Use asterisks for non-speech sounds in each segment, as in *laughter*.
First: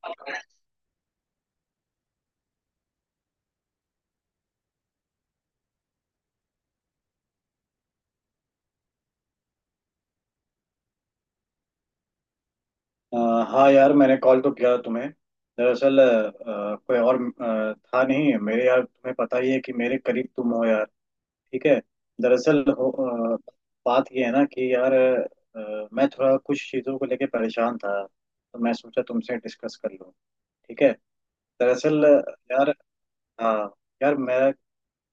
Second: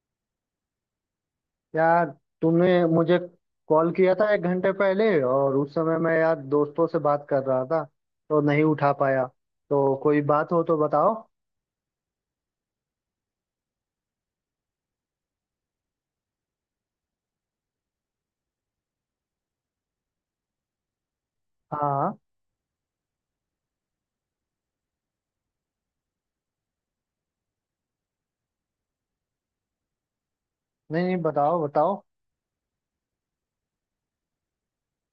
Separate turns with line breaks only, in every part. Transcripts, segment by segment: अ,
यार, तुमने मुझे कॉल किया था एक घंटे पहले और उस समय मैं यार दोस्तों से बात कर रहा था, तो नहीं उठा पाया। तो कोई बात हो तो बताओ।
हाँ यार, मैंने कॉल तो किया था तुम्हें। दरअसल कोई और था नहीं मेरे यार, तुम्हें पता ही है कि मेरे करीब तुम हो यार। ठीक है।
हाँ हाँ।
दरअसल हो। अ, बात ये है ना कि यार मैं थोड़ा कुछ चीज़ों को लेके परेशान था, तो मैं सोचा तुमसे डिस्कस कर लूँ। ठीक है।
नहीं नहीं, बताओ बताओ।
दरअसल यार। हाँ यार, मेरा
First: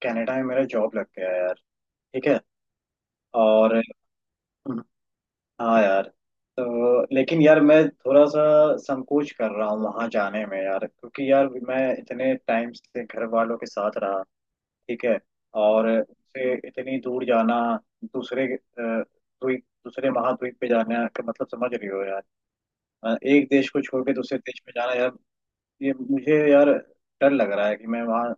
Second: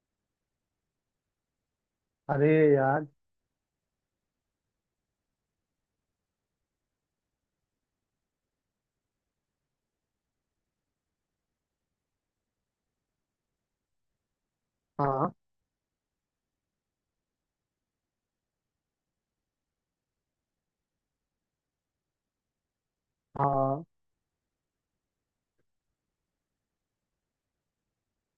कनाडा में मेरा जॉब लग गया है यार। ठीक है।
अरे यार।
और हाँ यार, तो लेकिन यार मैं थोड़ा सा संकोच कर रहा हूँ वहां जाने में यार, क्योंकि यार मैं इतने टाइम से घर वालों के साथ रहा। ठीक है।
हाँ
और से इतनी दूर जाना, दूसरे अ, द्वीप दूसरे महाद्वीप पे जाना का मतलब समझ रही हो यार। एक देश को
हाँ।
छोड़ के दूसरे देश में जाना यार। ये मुझे यार डर लग रहा है कि मैं वहाँ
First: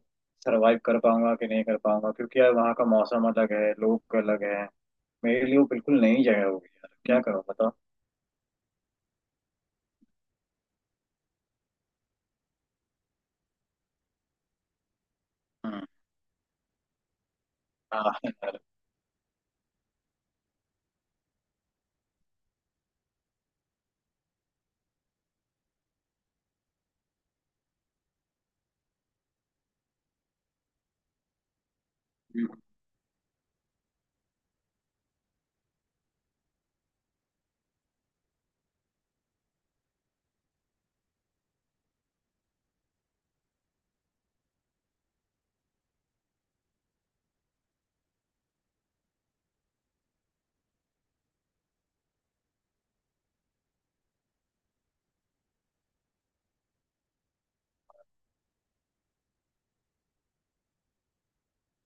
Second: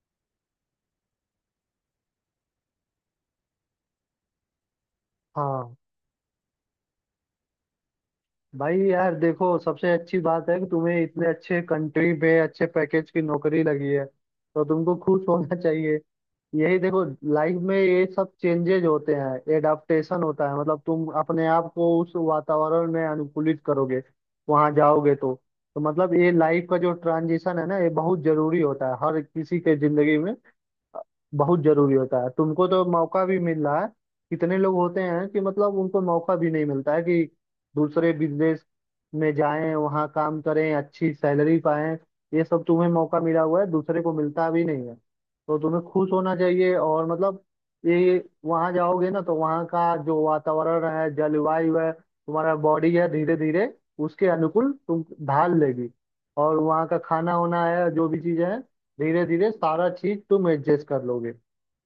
सरवाइव कर पाऊंगा कि नहीं कर पाऊंगा, क्योंकि यार वहाँ का मौसम अलग है, लोग अलग है। मेरे लिए वो
हाँ
बिल्कुल नई जगह होगी यार। क्या करूँ बताओ।
भाई यार देखो, सबसे अच्छी बात है कि तुम्हें इतने अच्छे कंट्री पे अच्छे पैकेज की नौकरी लगी है, तो तुमको खुश होना *laughs*
हम्म।
चाहिए। यही देखो, लाइफ में ये
हाँ
सब चेंजेज होते हैं, एडाप्टेशन होता है, मतलब तुम अपने आप को उस वातावरण में अनुकूलित करोगे वहां जाओगे तो। तो मतलब ये लाइफ का जो ट्रांजिशन है ना, ये बहुत जरूरी होता है हर किसी के जिंदगी में। बहुत जरूरी होता है, तुमको तो मौका भी मिल रहा है। कितने लोग होते हैं कि मतलब उनको मौका भी नहीं मिलता है कि दूसरे बिजनेस में जाएं, वहाँ काम करें, अच्छी सैलरी पाएं। ये सब तुम्हें मौका मिला हुआ है, दूसरे को मिलता भी नहीं है। तो तुम्हें खुश होना चाहिए। और मतलब ये वहाँ जाओगे ना, तो वहाँ का जो वातावरण है, जलवायु है, तुम्हारा बॉडी है, धीरे धीरे उसके अनुकूल तुम ढाल लेगी। और वहाँ का खाना होना है, जो भी चीजें हैं, धीरे धीरे सारा चीज तुम एडजस्ट कर लोगे।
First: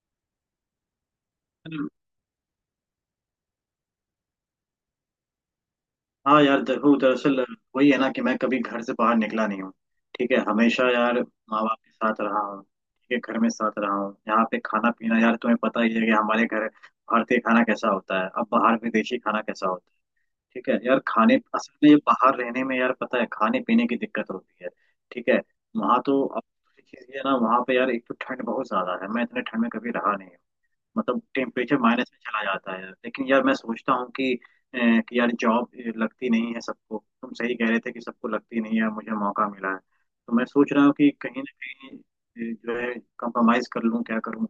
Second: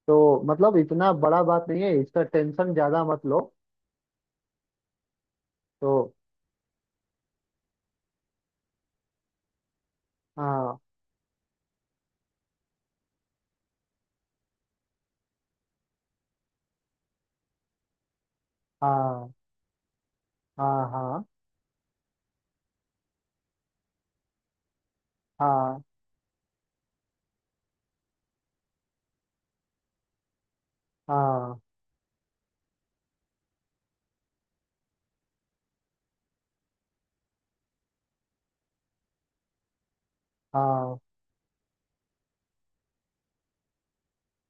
तो मतलब इतना बड़ा बात नहीं है, इसका टेंशन ज्यादा मत लो। तो
हाँ। यार देखो, दरअसल वही है ना कि मैं कभी घर से बाहर निकला नहीं हूँ। ठीक है,
हाँ
हमेशा यार माँ बाप के साथ रहा हूँ, ठीक है, घर में साथ रहा हूँ, यहाँ पे खाना पीना, यार तुम्हें पता ही है कि हमारे घर भारतीय खाना कैसा होता है, अब बाहर विदेशी
हाँ।
खाना कैसा होता है। ठीक है
हाँ
यार,
हाँ।
खाने असल में ये बाहर रहने में यार पता है खाने पीने की दिक्कत होती है। ठीक है।
हाँ
वहाँ तो अब चीज़ ये है ना, वहाँ पे यार एक तो ठंड बहुत ज्यादा है, मैं इतने ठंड में कभी रहा नहीं। मतलब
हाँ।
टेम्परेचर माइनस में चला जाता है, लेकिन यार मैं सोचता हूँ कि यार जॉब लगती नहीं है सबको, तुम सही कह रहे थे कि सबको लगती नहीं है, मुझे मौका मिला है। तो मैं सोच रहा हूँ
हाँ
कि कहीं ना कहीं जो है कंप्रोमाइज कर लूँ, क्या करूँ।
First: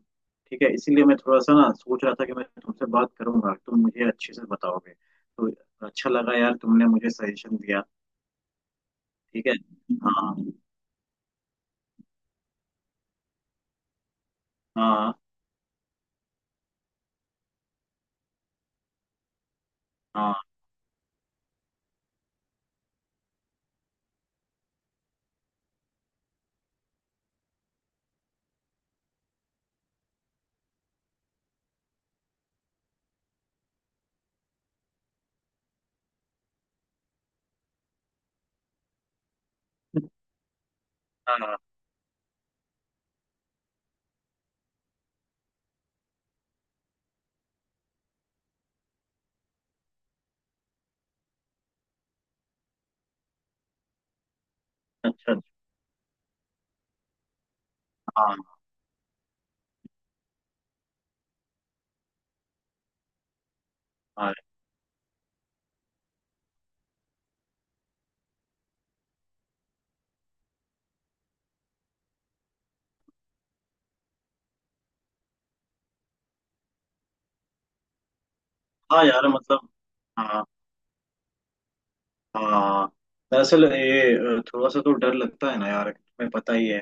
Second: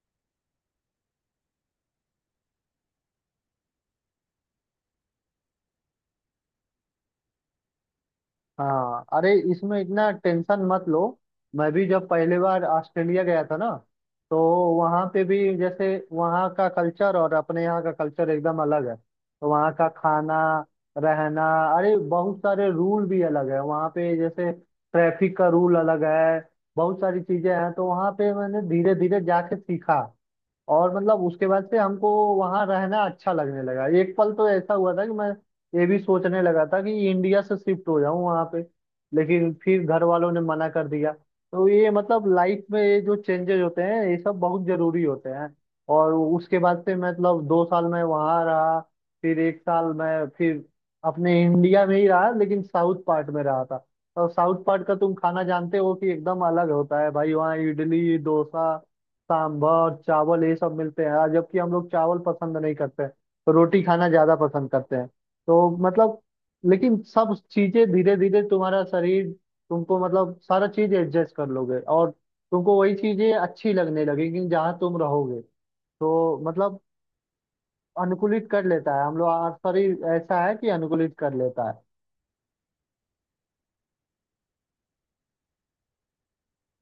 ठीक है, इसीलिए मैं थोड़ा सा ना सोच रहा था कि मैं तुमसे बात करूंगा, तुम मुझे अच्छे से बताओगे, तो अच्छा लगा यार तुमने मुझे सजेशन दिया।
हाँ। अरे
ठीक है।
इसमें इतना
हाँ
टेंशन मत लो। मैं भी जब पहली बार ऑस्ट्रेलिया गया था ना, तो वहाँ
हाँ
पे भी जैसे वहाँ का कल्चर और अपने यहाँ का कल्चर एकदम अलग है। तो वहाँ का खाना,
हाँ।
रहना, अरे बहुत सारे रूल भी अलग है वहाँ पे, जैसे ट्रैफिक का रूल अलग है। बहुत सारी चीजें हैं, तो वहाँ पे मैंने धीरे धीरे जाके सीखा। और मतलब उसके बाद से हमको वहां रहना अच्छा लगने लगा। एक पल तो ऐसा हुआ था कि मैं ये भी सोचने लगा था कि इंडिया से शिफ्ट हो जाऊं वहां पे, लेकिन फिर घर
*laughs*
वालों ने मना कर दिया।
हाँ।
तो ये मतलब लाइफ में ये जो चेंजेस होते हैं, ये सब बहुत जरूरी होते हैं। और उसके बाद से मैं मतलब दो साल मैं वहां रहा, फिर एक साल मैं फिर अपने इंडिया में ही रहा, लेकिन साउथ पार्ट में रहा था। और साउथ पार्ट का तुम
अच्छा अच्छा।
खाना जानते हो कि एकदम अलग होता है भाई। वहाँ इडली
हाँ
डोसा सांभर चावल ये सब मिलते हैं यार, जबकि हम लोग चावल पसंद नहीं करते, रोटी खाना
हाँ।
ज्यादा पसंद करते हैं। तो मतलब, लेकिन सब चीजें धीरे धीरे तुम्हारा शरीर, तुमको मतलब सारा चीज एडजस्ट कर लोगे, और तुमको वही चीजें अच्छी लगने लगेंगी जहाँ तुम रहोगे। तो मतलब अनुकूलित कर लेता
हाँ
है, हम
यार
लोग हमारा
मतलब।
शरीर ऐसा
हाँ
है कि अनुकूलित कर लेता है।
हाँ। दरअसल ये थोड़ा सा तो डर लगता है ना यार, तुम्हें पता ही है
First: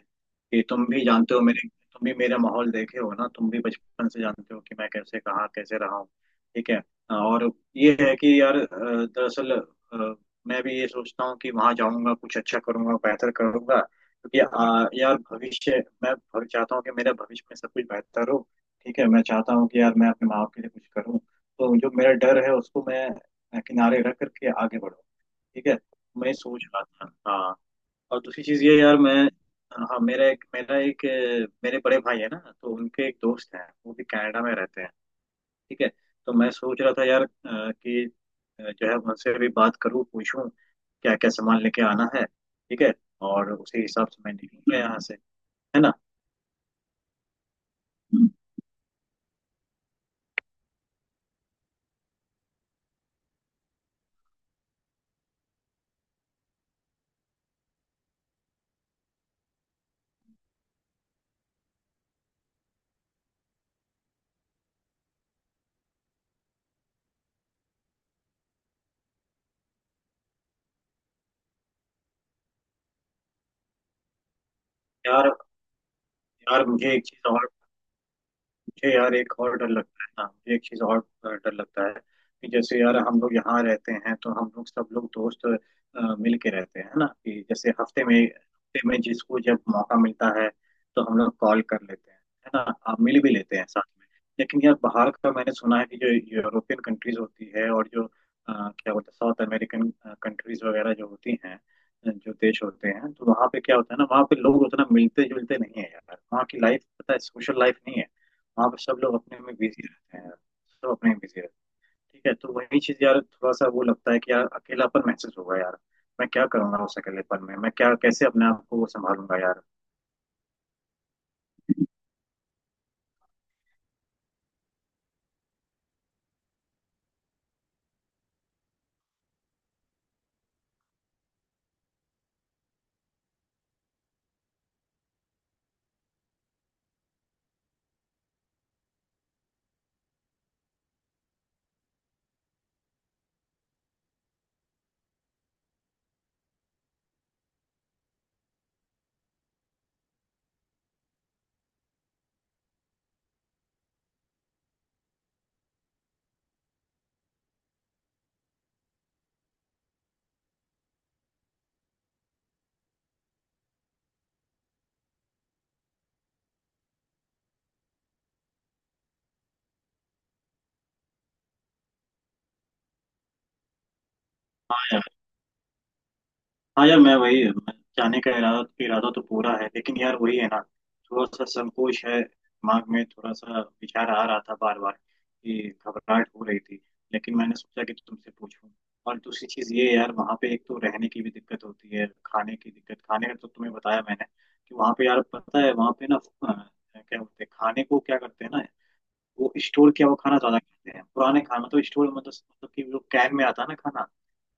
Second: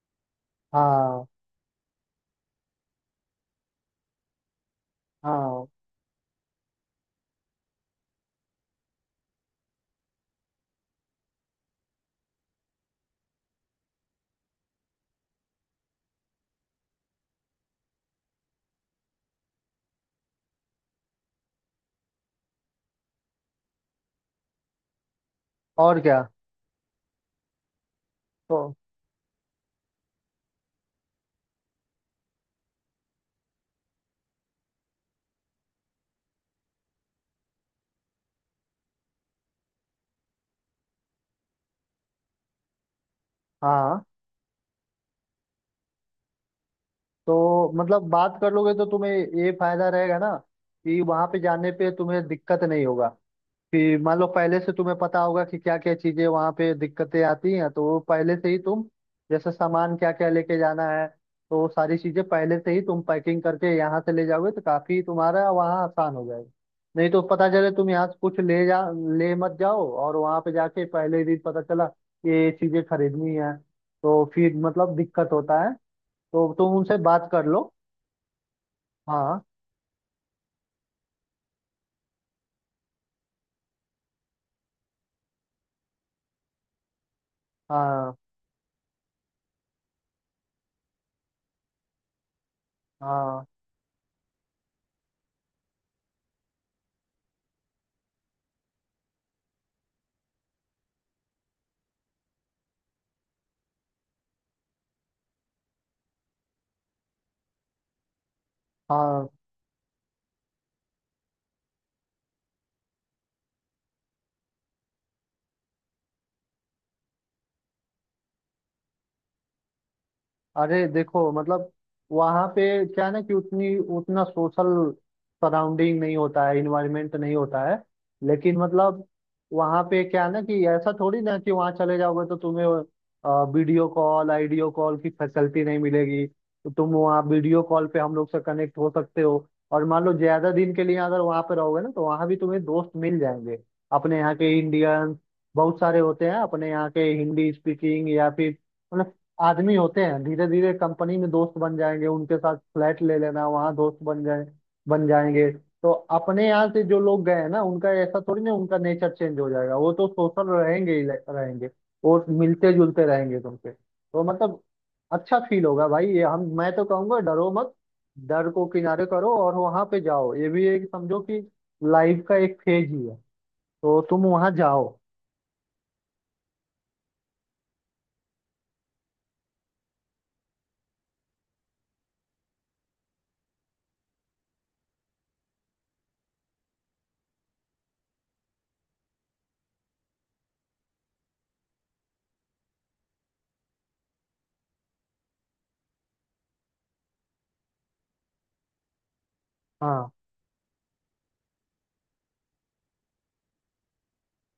कि तुम भी
हाँ
जानते हो मेरे, तुम भी मेरा माहौल देखे हो ना, तुम भी बचपन से जानते हो कि मैं कैसे कहाँ
हाँ
कैसे रहा हूँ। ठीक है। और ये है कि यार दरअसल मैं भी ये सोचता हूँ कि वहाँ जाऊँगा, कुछ अच्छा करूँगा, बेहतर करूँगा, क्योंकि यार चाहता हूँ कि मेरा भविष्य में सब कुछ बेहतर हो। ठीक है, मैं चाहता हूँ कि यार मैं अपने माँ बाप के लिए कुछ करूँ, तो जो मेरा डर है उसको मैं किनारे रख करके आगे बढ़ूँ। ठीक है।
और क्या।
मैं सोच रहा था, हाँ। और दूसरी चीज़
तो
ये यार मैं, हाँ, मेरा एक मेरे बड़े भाई है ना, तो उनके एक दोस्त हैं, वो भी कनाडा में रहते हैं। ठीक है। तो मैं सोच रहा था यार कि जो है उनसे भी बात करूँ, पूछूं क्या क्या सामान लेके आना है। ठीक है। और उसी
हाँ।
हिसाब से मैं निकलूंगा यहाँ से। है ना।
तो मतलब बात कर लोगे तो तुम्हें ये फायदा रहेगा ना कि वहां पे जाने पे तुम्हें दिक्कत नहीं होगा। कि मान लो पहले से तुम्हें पता होगा कि क्या क्या चीजें वहां पे दिक्कतें आती हैं, तो वो पहले से ही तुम, जैसे सामान क्या क्या लेके जाना है, तो वो सारी चीजें पहले से ही तुम पैकिंग करके यहाँ से ले जाओगे, तो काफी तुम्हारा वहाँ आसान हो जाएगा। नहीं तो पता चले तुम यहाँ से कुछ ले मत जाओ और वहां पे जाके पहले ही दिन पता चला ये चीजें खरीदनी है, तो फिर मतलब दिक्कत
यार,
होता है। तो
यार
तुम
मुझे
उनसे
एक
बात
चीज़
कर
और,
लो।
मुझे यार एक
हाँ
और डर लगता है, हाँ मुझे एक चीज़ और डर लगता है कि जैसे यार हम लोग यहाँ रहते हैं, तो हम लोग सब लोग दोस्त मिल के रहते हैं ना, कि जैसे
हाँ।
हफ्ते में जिसको जब मौका मिलता है तो हम लोग कॉल कर लेते हैं। है ना। आप मिल भी
हाँ
लेते हैं साथ में। लेकिन यार बाहर का मैंने सुना है कि जो यूरोपियन कंट्रीज होती है, और जो क्या बोलते हैं, साउथ अमेरिकन कंट्रीज वगैरह जो होती हैं, जो देश होते हैं, तो वहाँ पे क्या होता है ना, वहाँ पे लोग उतना मिलते जुलते नहीं है यार, वहाँ की लाइफ पता है, सोशल लाइफ नहीं है। हाँ, बस सब लोग
हाँ।
अपने में बिजी रहते हैं यार। सब अपने में बिजी रहते हैं, ठीक है, तो वही चीज़ यार थोड़ा सा वो लगता है कि यार अकेलापन महसूस होगा यार। मैं क्या करूंगा उस अकेलेपन में, मैं क्या कैसे अपने आप को संभालूंगा।
अरे देखो मतलब
यार।
वहां पे क्या है ना कि उतनी उतना सोशल सराउंडिंग नहीं होता है, इन्वायरमेंट नहीं होता है। लेकिन मतलब वहां पे क्या है ना कि ऐसा थोड़ी ना कि वहां चले जाओगे तो तुम्हें वीडियो कॉल आइडियो कॉल की फैसिलिटी नहीं मिलेगी। तो तुम वहाँ वीडियो कॉल पे हम लोग से कनेक्ट हो सकते हो। और मान लो ज्यादा दिन के लिए अगर वहां पे रहोगे ना, तो वहां भी तुम्हें दोस्त मिल जाएंगे। अपने यहाँ के इंडियन बहुत सारे होते हैं अपने यहाँ के, हिंदी स्पीकिंग या फिर मतलब आदमी होते हैं। धीरे धीरे कंपनी में दोस्त बन जाएंगे, उनके साथ फ्लैट ले लेना, वहां दोस्त बन जाएंगे। तो अपने यहाँ से जो लोग गए हैं ना, उनका ऐसा थोड़ी ना उनका नेचर चेंज हो जाएगा। वो तो सोशल रहेंगे ही रहेंगे। वो मिलते जुलते रहेंगे तुमसे, तो मतलब अच्छा फील होगा भाई। ये हम, मैं तो कहूंगा डरो मत, डर को किनारे करो और वहां पे जाओ। ये भी एक समझो कि लाइफ का एक फेज ही है। तो तुम वहां जाओ।
हाँ यार, मैं जाने का इरादा इरादा तो पूरा है, लेकिन यार वही है ना, थोड़ा सा संकोच है दिमाग में, थोड़ा सा विचार आ रहा था बार बार कि घबराहट हो रही थी। लेकिन मैंने सोचा कि तो तुमसे पूछूं। और दूसरी चीज़ ये है यार, वहाँ पे एक तो रहने की भी दिक्कत होती है, खाने की दिक्कत, खाने का तो तुम्हें बताया मैंने। कि वहाँ पे यार पता है, वहाँ पे ना क्या बोलते हैं खाने को, क्या करते हैं ना, वो स्टोर किया
हाँ
हुआ खाना ज्यादा खाते हैं, पुराने खाना, मतलब स्टोर मतलब कि वो कैन में आता है ना खाना,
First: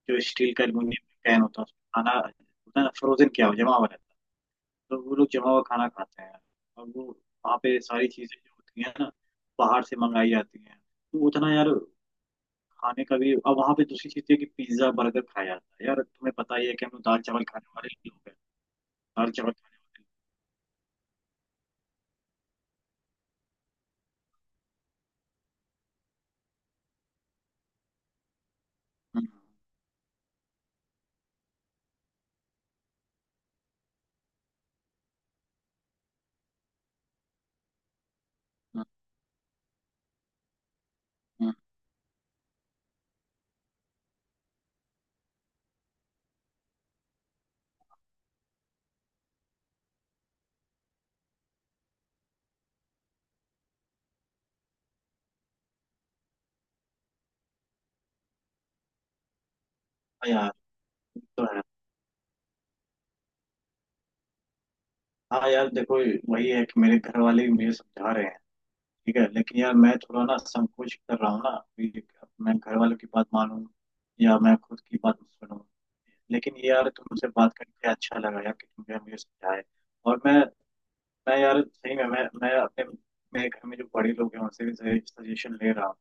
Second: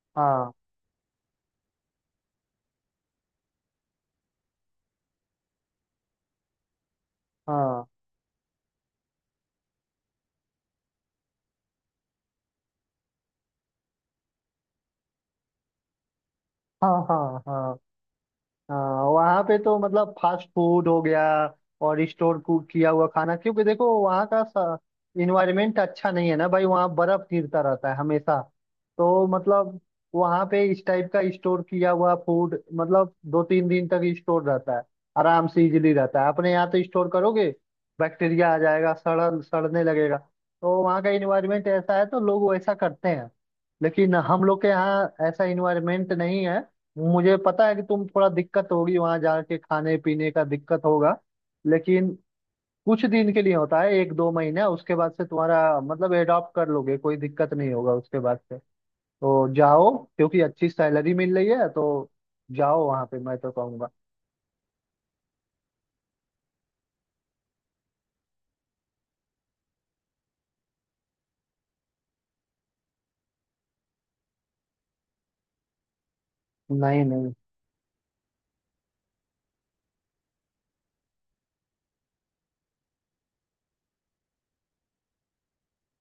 जो
हाँ।
स्टील का एल्यूमिनियम कैन होता है, उसमें खाना होता है ना, फ्रोजन क्या हो, जमा हुआ रहता है। तो वो लोग जमा हुआ खाना खाते हैं। और वो वहाँ पे
हाँ
सारी चीजें जो होती हैं ना बाहर से मंगाई जाती हैं। तो उतना यार खाने का भी, अब वहाँ पे दूसरी चीज है कि पिज्जा बर्गर खाया जाता है, यार तुम्हें पता ही है कि हम
हाँ।
लोग दाल
हाँ
चावल खाने
हाँ।
वाले लोग हैं।
हाँ।
दाल
वहाँ
चावल
पे तो
खाने वाले।
मतलब फास्ट फूड हो गया, और स्टोर कुक किया हुआ खाना, क्योंकि देखो वहाँ का इन्वायरमेंट अच्छा नहीं है ना भाई। वहाँ बर्फ गिरता रहता है हमेशा। तो
हम्म।
मतलब वहाँ पे इस टाइप का स्टोर किया हुआ फूड मतलब दो तीन दिन तक स्टोर रहता है, आराम से इजिली रहता है। अपने यहाँ तो स्टोर करोगे, बैक्टीरिया आ
हम्म।
जाएगा, सड़ सड़ने लगेगा। तो वहाँ का
हम्म।
इन्वायरमेंट ऐसा है, तो लोग वैसा करते हैं। लेकिन हम लोग के यहाँ ऐसा इन्वायरमेंट नहीं है। मुझे पता है कि तुम थोड़ा दिक्कत होगी वहां जाके, खाने पीने का दिक्कत होगा, लेकिन कुछ दिन के लिए होता है, एक दो महीने। उसके बाद से तुम्हारा मतलब एडॉप्ट कर लोगे, कोई दिक्कत नहीं होगा उसके बाद से। तो जाओ,
हाँ
क्योंकि
यार
अच्छी सैलरी मिल
तो
रही
है।
है, तो जाओ वहां पे, मैं तो कहूंगा।
हाँ यार देखो, वही है कि मेरे घर वाले भी मुझे समझा रहे हैं। ठीक है, लेकिन यार मैं थोड़ा ना संकोच कर रहा हूँ ना कि मैं घर वालों की बात मानूं या मैं खुद की बात सुनूं। लेकिन ये यार
नहीं
तुमसे
नहीं।
बात करके अच्छा लगा यार कि तुमने मुझे समझाया। और मैं यार सही में, मैं अपने, मेरे घर में जो बड़े लोग हैं उनसे भी सजेशन ले रहा हूँ।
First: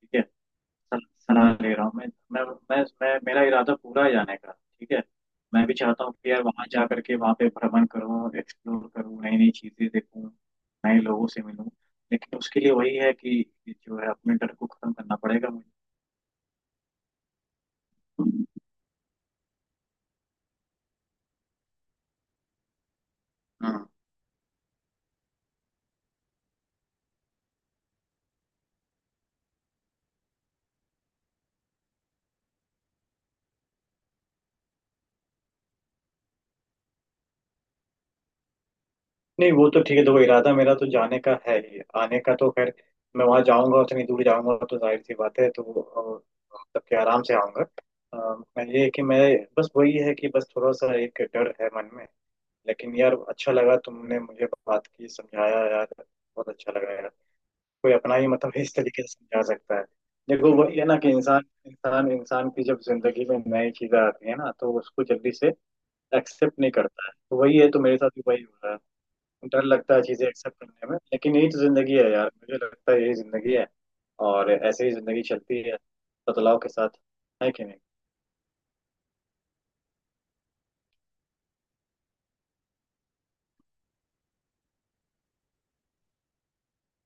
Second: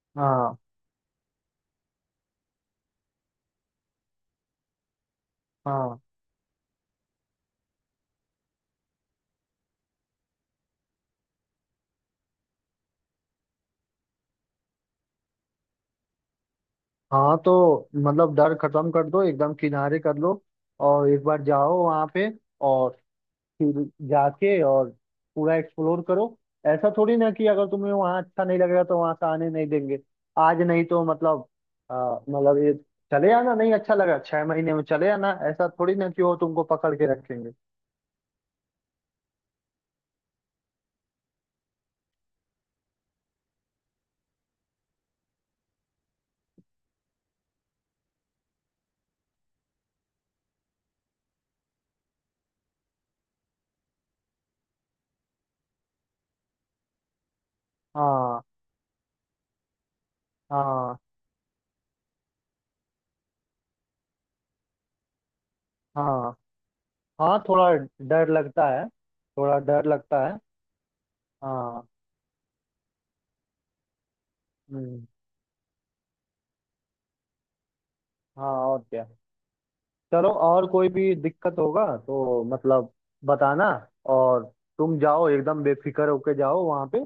ठीक है।
हाँ
सलाह ले रहा हूँ मैं मैं मेरा इरादा पूरा है जाने का। ठीक है। मैं भी
हाँ।
चाहता हूँ कि यार वहाँ जा करके, वहाँ पे भ्रमण करूँ, एक्सप्लोर करूँ, नई नई चीज़ें देखूँ, नए लोगों से मिलूँ। लेकिन उसके लिए वही है कि जो है, अपने डर को खत्म करना पड़ेगा मुझे।
हाँ तो मतलब डर खत्म कर दो, एकदम किनारे कर लो, और एक बार जाओ वहां पे, और फिर
हाँ।
जाके और पूरा एक्सप्लोर करो। ऐसा थोड़ी ना कि अगर तुम्हें वहाँ अच्छा नहीं लगेगा तो वहां से आने नहीं देंगे। आज नहीं तो मतलब मतलब ये, चले आना, नहीं अच्छा लगा छह महीने में चले आना, ऐसा थोड़ी ना कि वो तुमको पकड़ के रखेंगे।
नहीं वो तो ठीक है, देखो इरादा मेरा तो जाने का है ही, आने का तो खैर, मैं वहां जाऊंगा, उतनी दूर जाऊंगा तो जाहिर सी बात है, तो मतलब कि आराम से आऊंगा। मैं ये है कि मैं, बस वही है कि बस थोड़ा सा एक डर है मन में। लेकिन यार अच्छा लगा, तुमने मुझे बात की, समझाया यार, बहुत अच्छा लगा यार। कोई अपना ही
हाँ
मतलब इस तरीके से समझा सकता है। देखो वही है
हाँ।
ना कि इंसान इंसान इंसान की जब जिंदगी में नई चीजें आती है ना, तो उसको जल्दी से
हाँ
एक्सेप्ट नहीं करता है, तो
हाँ,
वही है,
थोड़ा
तो मेरे साथ भी
डर
वही हो
लगता
रहा है।
है, थोड़ा
डर
डर
लगता है
लगता
चीजें
है।
एक्सेप्ट करने में, लेकिन यही तो
हाँ।
जिंदगी है यार, मुझे लगता है यही जिंदगी है। और ऐसे ही
हम्म।
जिंदगी चलती है बदलाव के साथ। है कि नहीं।
हाँ और क्या। चलो, और कोई भी दिक्कत होगा तो मतलब बताना। और तुम जाओ, एकदम बेफिक्र होके जाओ वहाँ पे।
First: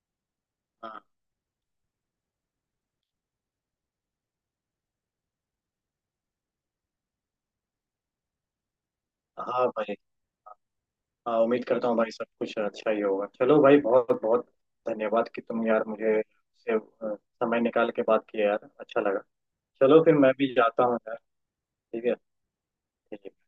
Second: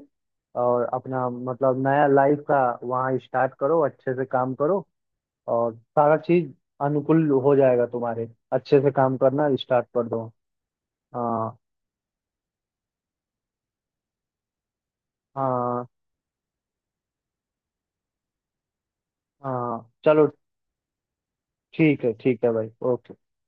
और
हाँ
अपना मतलब नया लाइफ का वहाँ स्टार्ट करो, अच्छे से काम करो, और सारा चीज अनुकूल हो जाएगा तुम्हारे। अच्छे से काम करना
हाँ
स्टार्ट
भाई।
कर दो।
हाँ,
हाँ
उम्मीद करता हूँ भाई सब कुछ अच्छा ही होगा। चलो भाई, बहुत बहुत धन्यवाद कि तुम यार
हाँ।
मुझे से समय निकाल के बात किया यार, अच्छा लगा।
हाँ
चलो फिर
चलो।
मैं भी जाता हूँ यार। ठीक है।
ठीक है भाई, ओके।
ठीक है।